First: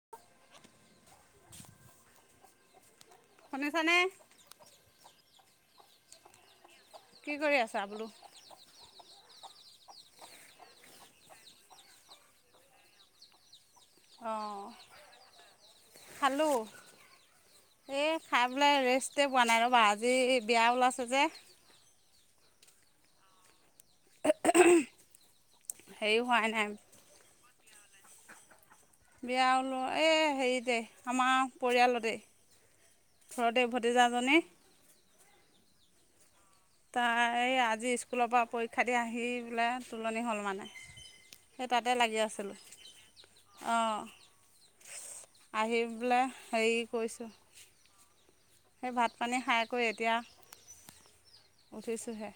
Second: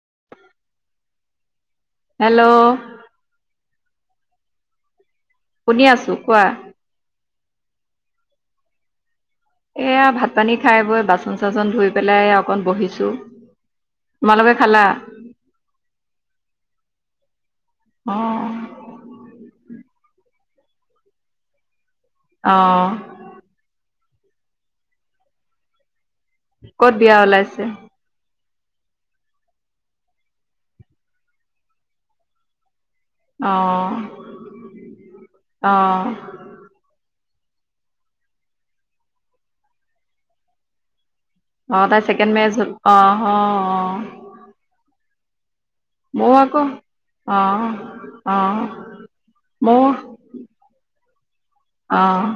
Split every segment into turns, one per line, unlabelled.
Hello
শুনিছানে
শুনি আছো কোৱা
কি কৰি আছা বোলো
এয়া ভাত পানী খাই বৈ বাচন চাচন ধুই পেলাই অকন বহিছো তোমালোক খালা
খালো এই খাই বোলে ৰেষ্টে পোৱা নাই ৰবা আজি যি বিয়া ওলাইছে যে
অ
[unintelligible] নাই
ক'ত বিয়া ওলাইছে
বিয়া ওলো এই হেৰিতে আমাৰ পৰিয়ালতে
অ
ঘৰতে ভতিজাজনি
অ
তাই আজি স্কুলৰ পৰা পৰীক্ষা দি আহি বোলে তুলনি হ'ল মানে সেই
আহ
তাতে
তাই
লাগি
ছেকেণ্ড মে
আছিলোঁ
আহ আহ অ
অঁ
[unintelligible]
আহি পেলাই
ময়ো আকৌ
হেৰি কৈছোঁ
অ
[inaudible]
অ
সেই ভাত পানী খাইকৈ
ময়ো
এতিয়া উঠিছোঁহে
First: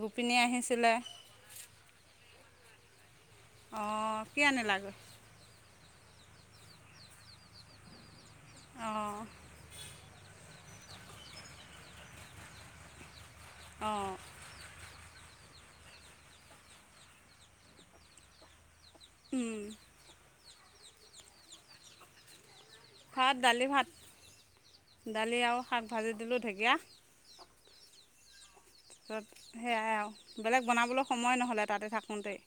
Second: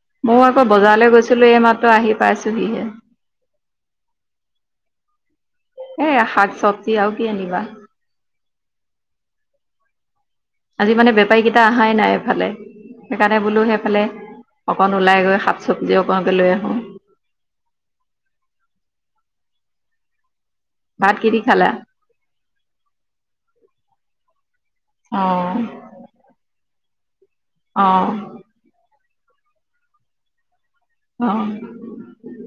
গোপিনী
মই আকৌ
আহিছিলে
বজাৰলৈ গৈছিলো এইমাত্ৰ আহি পাইছো হিয়ে
অ কিয় নিলা [inaudible]
এ শাক চব্জি আৰু কি আনিবা
অঁ
আজি মানে বেপাৰীকেইটা আহায় নাই এইফালে সেইকাৰণে বোলো সেইফালে
অঁ
অকন ওলাই গৈ শাক চব্জি অকনকে লৈ আহো
উম
ভাট কিয় দি খালা [inaudible]
ভাত দালি ভাত দালি
অ',
আৰু শাক ভাজি দিলোঁ ঢেকীয়া
অ
তাৰপিছত সেয়াই আৰু বেলেগ বনাবলৈ সময়
অ',
নহ'লে তাতে থাকোঁতেই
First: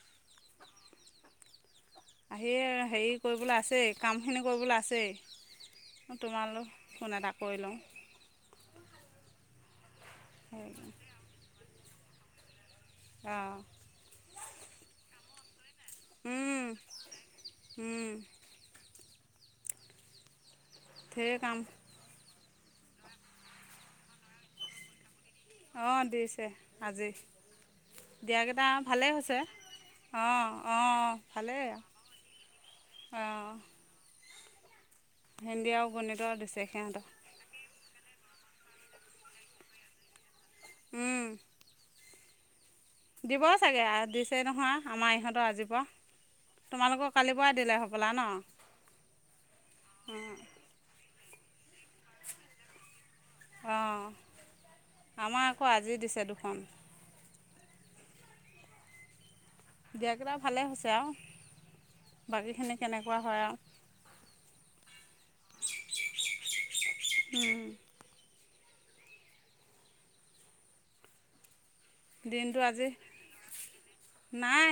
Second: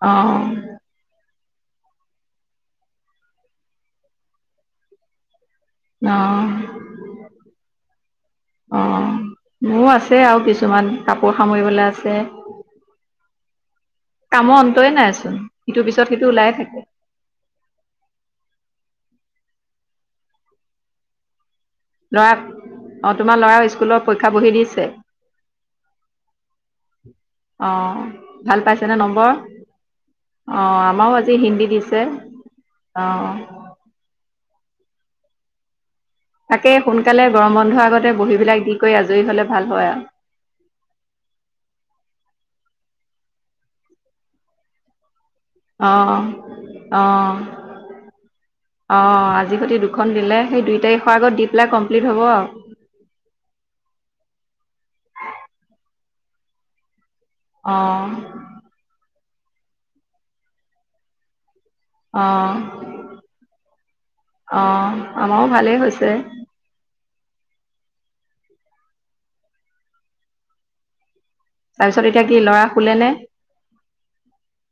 অ
আহি হেৰি কৰিবলৈ আছেই কামখিনি কৰিবলৈ আছেই [inaudible] তোমালৌ ফোন এটা কৰি লওঁ
অ মোৰ আছে আৰু কিছুমান কাপোৰ সামৰিবলৈ আছে [inaudible]
অহ
কামৰ অন্তই নাইচোন সিটোৰ পিছত সিটো ওলাইে থাকে [inaudible]
সেই কাম
লৰা অ তোমাৰ লৰা স্কুলত পৰীক্ষা বহি দিছে
অ দিছে আজি
অ',
দিয়াকেইটা ভালেই হৈছে অঁ
অহ
অঁ
আমাৰও আজি
ভালেই
হিন্দী দিছে অহ
অঁ হিন্দী আৰু গণিত
তাকেই সোনকালে গৰম বন্ধৰ আগতে বঢ়ীবিলাক দি কৰি আজৰি হলে ভাল হয় আৰু
উম দিব চাগে দিছে নহয় আমাৰ ইহঁত আজি পৰা
অ'
তোমালোকক
অ'
কালিৰ পৰাই দিলে স'বলা ন
অ আজি সৈতে দুখন দিলে সেই দুই তাৰিখৰ আগত দি পেলাই কমপ্লিট হ'ব আওঁ
অ আমাৰ আকৌ আজি দিছে দুখন
অ [inaudible]
দিয়া কেইটা ভালে হৈছে আওঁ
অহ অহ আমাৰও ভালেই হৈছে
উম
তাৰপিছত এতিয়া কি
দিনটো
লৰা
আজি
শুলেনে [inaudible]
নাই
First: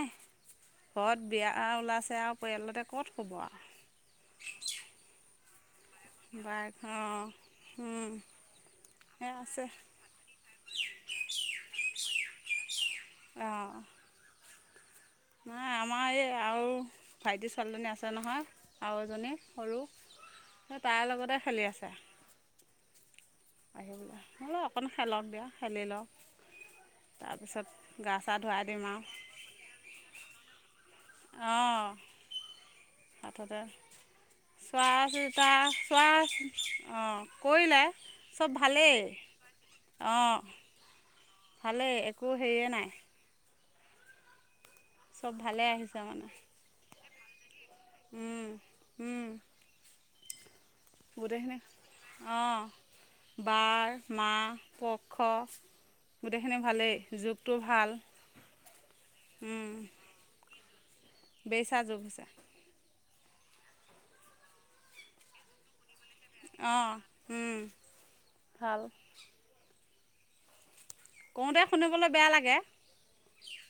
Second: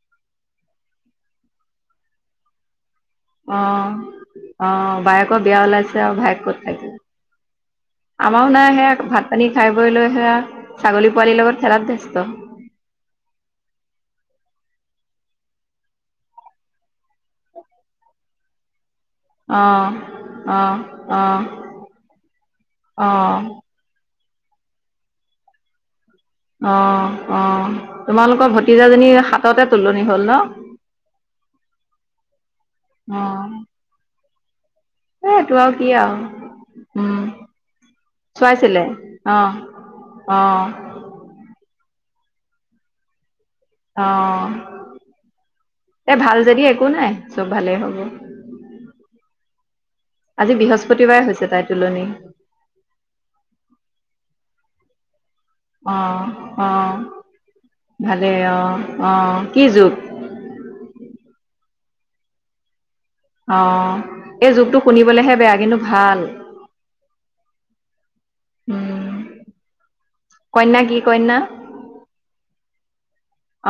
ঘৰত বিয়া ওলাইছে আৰু পৰিয়ালতে ক'ত শুব
অ
আৰু
অ বায়েকৰ বিয়া ওলাইছে আৰু ভায়েক ক'ত
বাইক
থাকিল
অঁ
আমাৰও নাই সেয়া ভাত
এই
পানী
আছে
খাই বৈ লৈ সেয়া ছাগলী পোৱালিৰ লগত খেলাত ব্যস্ত
উম নাই আমাৰ এই আৰু ভাইটি ছোৱালীজনী আছে নহয় আৰু এজনী সৰু
অ'
তাই লগতে
অ'
খেলি আছে
অ
আহি অকণ খেলক দিয়া খেলি লওঁ
অ অ
গা চা
তোমালোকৰ
ধুৱাই দিম আৰু
ভতিজাজনী হাততে তুলনি হ'ল ন
অঁ
অ
হাততে চোৱা
এ
চিতা
এইটো আৰু কি আৰু
চোৱা অ কৰিলে
চাইছিলে অ
অ ভালে একো সেয়ে নাই
অ
চব ভালে আহিছে
এ
মানে
ভাল যদি একো নাই ভালে হ'ব আজি বৃহছ
গোটেইখিনি। অ' বাৰ, মা, পক্ষ।
অ', অ',
গোটেইখিনি
অ',
ভালেই
অ'।
জোখটো ভাল
ভালেই অ- অ কি যুগ?
বেচা জ বেছা।
অ, এই যুগটো শুনিবলেহে বেয়া কিন্তু ভাল।
অ, উম, ভাল।
কন্যাকি
কওতে শুনিবলৈ বেয়া লাগে,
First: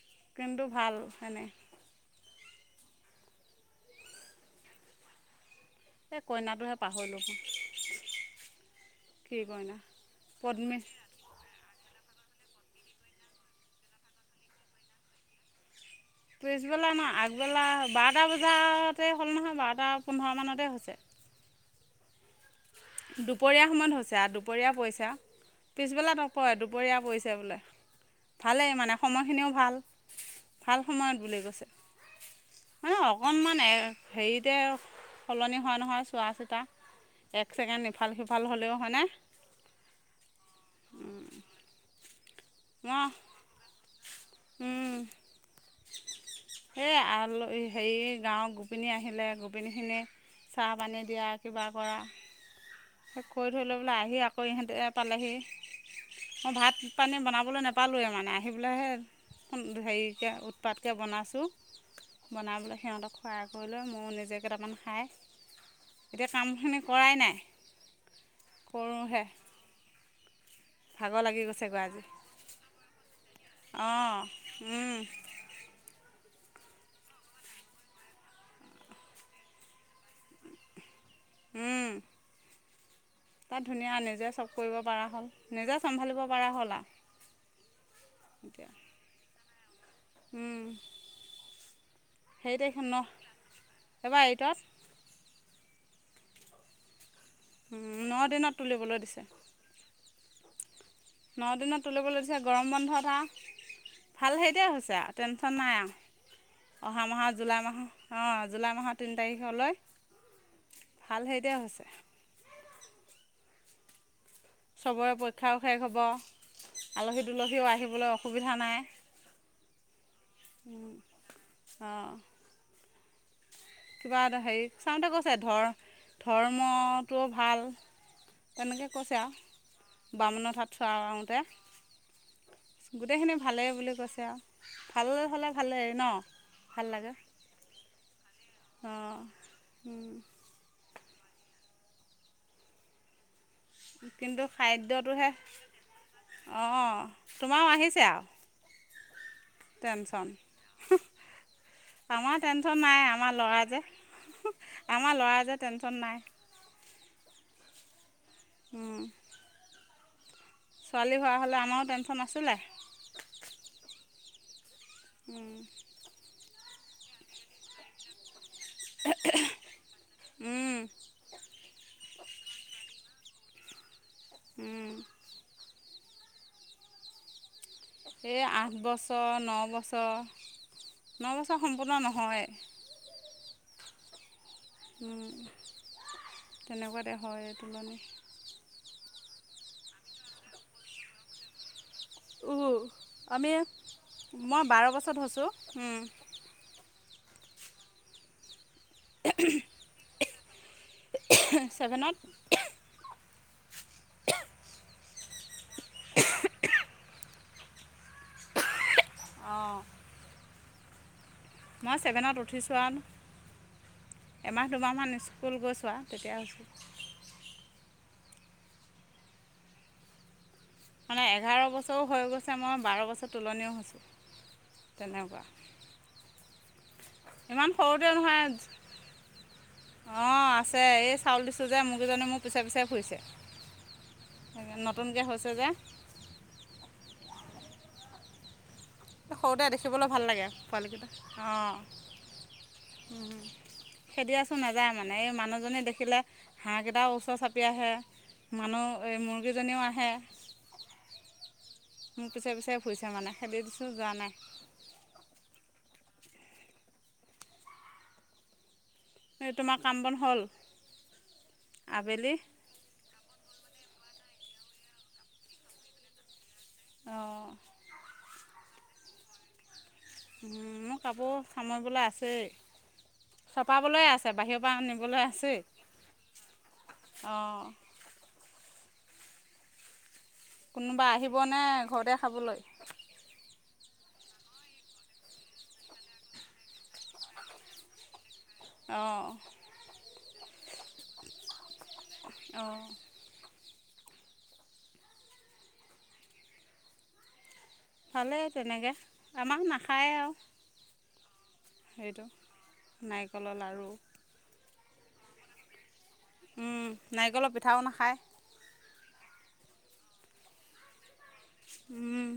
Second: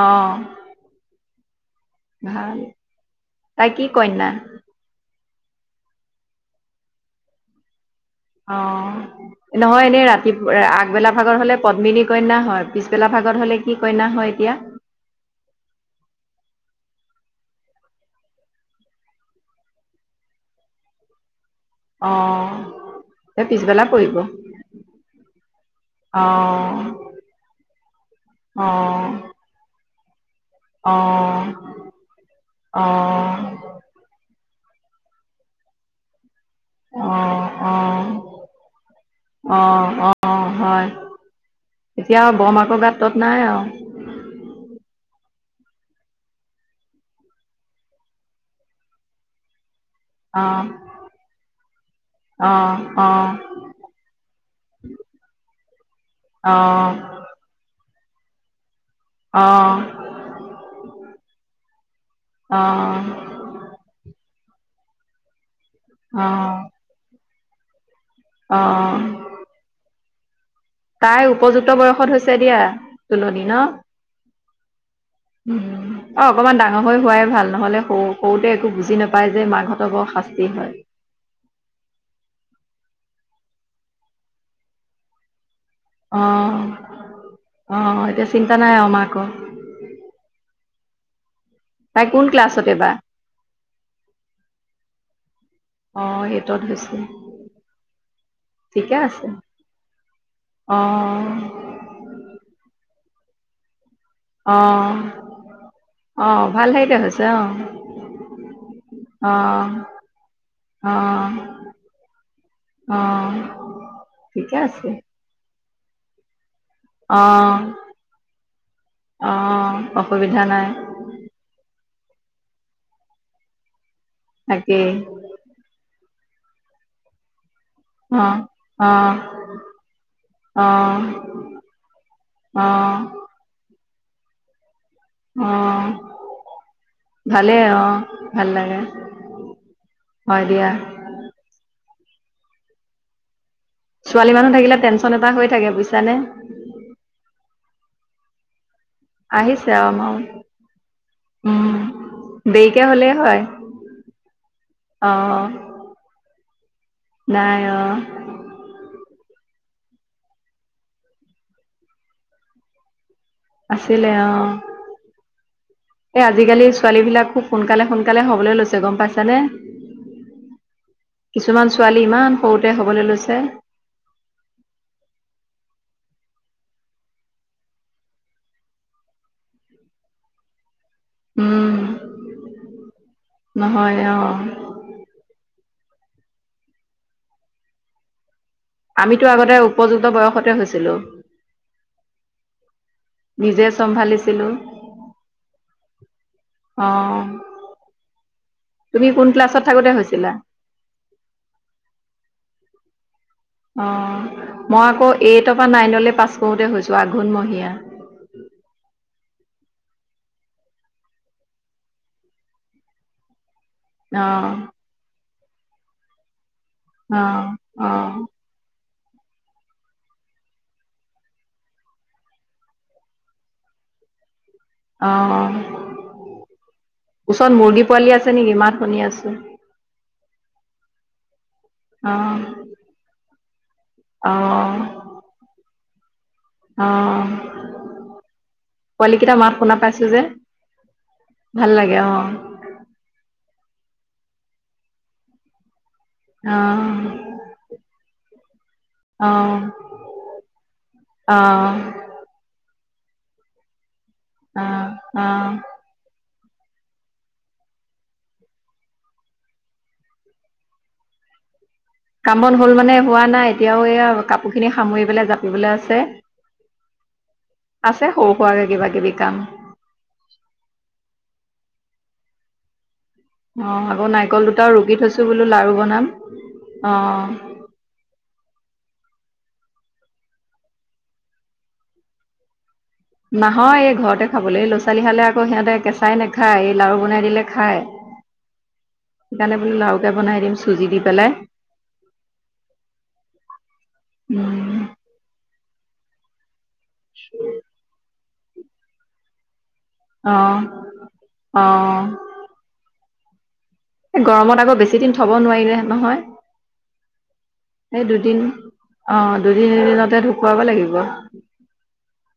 অ
কিন্তু ভাল হয়নে?
ভাল। তাই কি কন্যা?
এই কইনাটোহে পাহৰিলো।
অ' নহয় এনেই ৰাতি
পদ্মিনী
আগবেলা ভাগৰ হলে পদ্মিনী কন্যা হয় পিছবেলা ভাগত হলে কি কইনা হয় এতিয়া
পিছবেলা ন আগবেলা বাৰটা বজাতে হ'ল নহয় বাৰটা পোন্ধৰ মানতে হৈছে।
অ'। এই
দুপৰীয়া
পিছবেলা
সময়ত
পৰিব
হৈছে আৰু দুপৰীয়া পইচা। পিছবেলা
অ
নপৰে দুপৰীয়া পৰিছে বোলে।
অ
ভালেই মানে সময়খিনিও ভাল। ভাল
অ
সময়ত বুলি কৈছে
অ
মানে অকণমান হে হেৰিত তেওঁ সলনি হোৱা নহয় চোৱা চিতা। এক
অ'।
ছেকেণ্ড ইফাল
অ',
সিফাল হ'লেও হয়নে
অ', অ', হয়। এতিয়া বৰ মাকৰ গাত
মই
তত নাই আৰু।
হে আল-হেৰি গাঁৱৰ গোপিনী আহিলে গোপিনী খিনি
অ
চাহ পানী দিয়া, কিবা কৰা।
অ অ
কৈ থৈ লৈ বোলে আহি আকৌ ইহতে পালেহি, মই
অ অ
ভাত পানী বনাবলৈ নাপ নাপালোৱে মানে আহি পেলাইহে
অ
সুন-হেৰিকৈ উৎপাতকৈ বনাইছোঁ। বনাবলৈ সিহতক সহায় কৰিলৈ ময়ো নিজে কেইটামান খায়
অ
এতিয়া কামখিনি
অ
কৰাই নাই? কৰোহে।
তাৰ উপযুক্ত বয়সত হৈছে দিয়া, তুলনি ন?
উম,
উম, অ' অকমান ডাঙৰ হৈ হোৱাই ভাল নহলে সৰু-সৰুতে একো বুজি নাপায় যে মাকহঁতৰ বৰ হাস্তী হয়।
উম, তাত ধুনীয়া হলে নিজে চব কৰিব পৰা হ'ল, নিজে চম্ভালিব পৰা
অ'
হ'ল আৰু।
অ, এতিয়া চিন্তা নাই আৰু মাকৰ।
উম,
তাই কোন
হেই
ক্লাছত
তাৰিখত
এইবাৰ?
ন এবাৰ এইটত।
অ' সেইটোত হৈছে।
ন দিনত
ঠিকে
তুলিবলৈ দিছে।
আছে অ'
ন দিনত তুলিবলৈ দিছে। গৰম বন্ধতা ভাল হেৰিতে
অ'
হৈছে আৰু, টেনশ্যন নাই আৰু।
অ' ভাল হেৰিতে
অহা
হৈছে
মাহৰ
অ'
জুলাই মাহৰ, অ, জুলাই মাহৰ তিনি তাৰিখলৈ ভাল
অ-
হেৰিতে হৈছে
অ- অ- অ। ঠিকে আছে
চবৰে পৰীক্ষাও শেষ হ'ব। আলহী
অ'
তুলহিও আহিবলৈ অসুবিধা নাই।
অ, অসুবিধা নাই।
অ', কিবা এটা হেৰি
তাকেই
চাওতে কৈছে ধৰ-ধৰ্মটো ভাল।
অ'
তেনেকে কৈছে
অ'
আৰু ব্ৰামুণৰ
অ'
হাত চোৱা আহওঁতে
অ'
গোটেইখিনি ভালেই বুলি কৈছে আৰু। ভাল হ'লে
অ
ভালেই ন ভাল লাগে
ভালে অ ভাল আৰে
অঁ
হয় দিয়া ছোৱালী
কিন্তু
মানুহ থাকিলে টেনচন এটা
খাদ্যটোহে
হৈ থাকে বুজিছানে
অঁ তোমাৰো আহিছে আৰু
আহিছে আও ন
টেনশ্যন আমাৰ টেনচন নাই
হ'লেই
আমাৰ
হয়
ল'ৰা যে
অ
আমাৰ ল'ৰা যে টেনশ্যন নাই।
নাই অ
হম ছোৱালী হোৱা হ'লে আমাৰো টেনশ্যন আছিলে
এ আজিকালি ছোৱালী বিলাক খুব সোনকালে সোনকালে হবলৈ লৈছে তে গম পাইছা নে
উম,
কিছুমান ছোৱালী ইমান সৰুতে হ'বলৈ লৈছে
উম এই আঠ বছৰ ন বছৰ। ন বছৰ
উম
সম্পূৰ্ণ নহয়
নহয় অ,
তেনেকুৱাতে হয় ত মানে।
আমিতো আগতে উপযুক্ত বয়সতে হৈছিলো।
আমি
নিজে
মই
চম্ভালিছিলো
বাৰ বছৰত হৈছোঁ।
অ তুমি কোন ক্লাছত থাকোতে হৈছিলা
চেভেনত
অ, মই আকৌ এইটৰ পৰা নাইনলৈ পাছ কৰোঁতে হৈছোঁ আঘোণমীয়া।
অঁ মই ছেভেনত উঠিছোঁ আৰুন
অ',
এমাহ দুমাহমান নিছোঁ স্কুল গৈছো আও তেতিয়া হৈছোঁ
অ অ
মানে এঘাৰ বছৰো হৈ গৈছে মই বাৰ বছৰ তুলনিও হৈছোঁ।
অ
তেনেকুৱা
ওচৰত
ইমান
মুৰ্গী
সৰুতে
পোৱালি আছে
নহয়
নিকি মাত শুনি আছো
অঁ আছে এই চাউল দিছোঁ যে মুৰ্গীজনী
অ',
মোৰ পিছে পিছে ঘুইছে নতুনকে হৈছে যে
অহ,
সৰুতে দেখিবলৈ ভাল লাগে পোৱালিকেইটা
ভাল লাগে অ',
অঁ উম খেদি আছো নাযায় মানে এই মানুহজনে দেখি ৰাখিলে
অ',
হাঁহকেইটা ওচৰ চাপি আহে মানুহ এই
অ',
মুৰ্গীজনীও আহে [unintelligible]
অ
পইচা মানে খেদিচ
অ অ
এই তোমাৰ কাম বন হ'ল। আবেলি
কাম বন হল মানে হোৱা নাই এতিয়াও এইয়া কাপোৰ খিনি সামৰি পেলাই জাপিবলে আছে
অঁ
আছে সৰু সোৱাকে কিবা কিবি কাম।
মোৰ কাপোৰ সামৰিবলে আছেই
অ,
চপাবলৈ
আকৌ
আছে
নাৰিকল
বাহিৰৰ পৰা
দুটাও ৰুকি
নিবলৈ
থৈছো বোলো
আছেই
লাৰু বনাম। অ
অঁ কোনোবা আহিবনে ঘৰতে খাবলৈ।
নহয় এই ঘৰতে খাবলৈ ল'ৰা ছোৱালী হালে আকৌ সিহঁতে কেঁচাই নাখায় এই লাৰু বনাই দিলে খায়
অঁ
সেইকাৰণে বোলে লাওকে বনাই দিম চুজি দি পেলাই
অঁ
উম উম
ভালেই তেনেকে, আমাক নাখ
অহ অহ।
সেইটো নাৰিকলৰ লাড়ু।
এ গৰমত আকৌ বেছি দিন থ'ব নোৱাৰিলেহে নহয়।
উম নাৰিকলৰ পিঠাও
এই
নাখায়।
দুদিন অ', দুদি-দুদিনতে ঢুকুৱাব লাগিব।
উম,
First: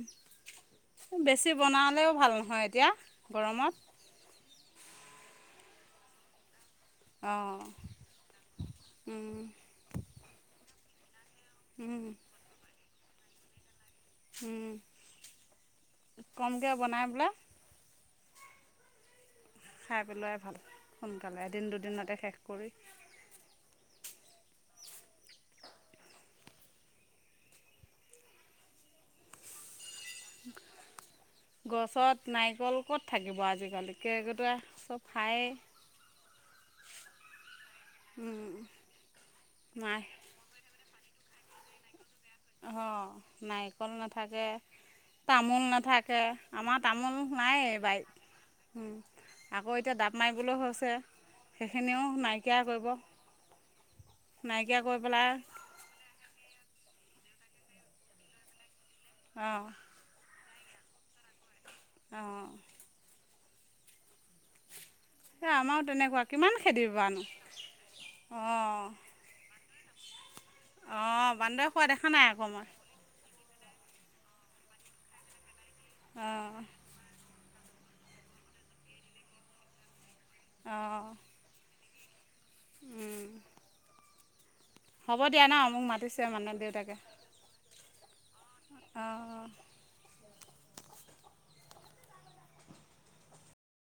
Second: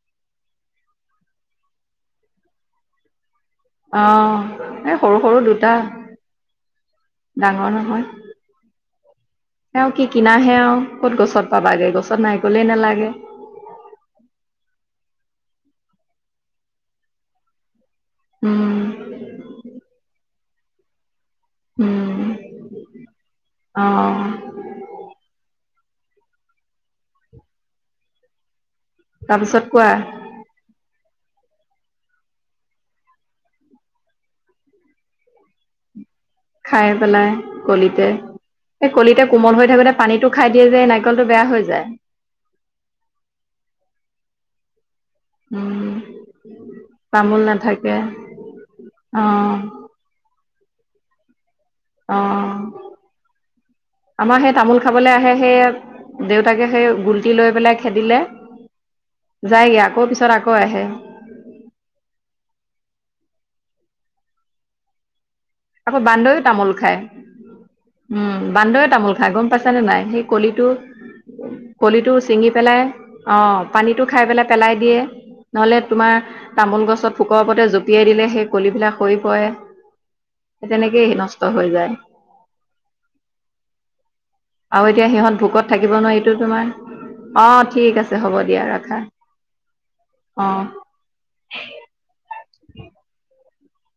বেছি বনালেও ভাল নহয় এতিয়া। গৰমত
অ', এ সৰু সৰু দুটা।
অঁ
ডাঙৰ নহয় আও কি কিনাহে আও ক'ত গছত। পাবাগে গছত নাৰিকলে নালাগে।
উম, কমকে বনাই বোলে।
উম।
খাই পেলোৱাই ভাল সোনকালে এদিন
উম
দুদিনতে শেষ কৰি।
অ'। তাৰপিছত কোৱা।
[inaudible] গছত নাৰিকল ক'ত থাকিব আজিকালি কেৰ্কেটুৱাই চব খায়েই।
খাই পেলাই, কলিতে সেই কলিতে কোমল হৈ থাকোতে
নাই
পানীতটো খাই দিয়ে যে এ নাক নাৰিকলটো বেয়া হৈ যায়।
অ', নাৰিকল নাথাকে। তামোল
উম
নাথাকে আমাৰ তামোল নাইয়ে বাৰীত। উম
অ
আকৌ এতিয়া ডাপ মাৰিবলৈ হৈছে। সেইখিনিও
অ
নাইকীয়া কৰিব।
আমাৰ সেই
নাইকিয়া
তামোল
কৰি
খাবলৈ
পেলাই
আহে সেই দেউতাকে সেই গুল্টি লৈ পেলাই খেদিলে
অঁ
যায়গৈ আকৌ পিছত আকৌ আহে।
অহ, এই আমাৰো
আকৌ
তেনেকুৱা
বান্দৰে
কিমান
তামোল খায়
খেদিবানো
উম,
অঁ
বান্দৰে তামোল খাই গম পাইছ নে নাই, সেই কলিটো
অঁ বান্দৰে খোৱা দেখা
কলিটো
নাই আকৌ
ছিঙি
মই
পেলাই। অ পানীটো খাই পেলাই পেলাই দিয়ে নহ'লে তোমাৰ
অঁ
তামোল গছত থোকত। লগতে জপিয়াই দিলে সেই কলিবিলাক সৰি পৰে সেই তেনেকেই নষ্ট হৈ যায়।
উম।
আৰু এতিয়া সিহঁত ভোকত থাকিব নোৱাৰে
মাতিছে
এইটো
মানে
তোমাৰ
দেউতাকে
অ ঠিক আছে হ'ব দে। দিয়া ৰাখা,
অঁ অঁ
অ'।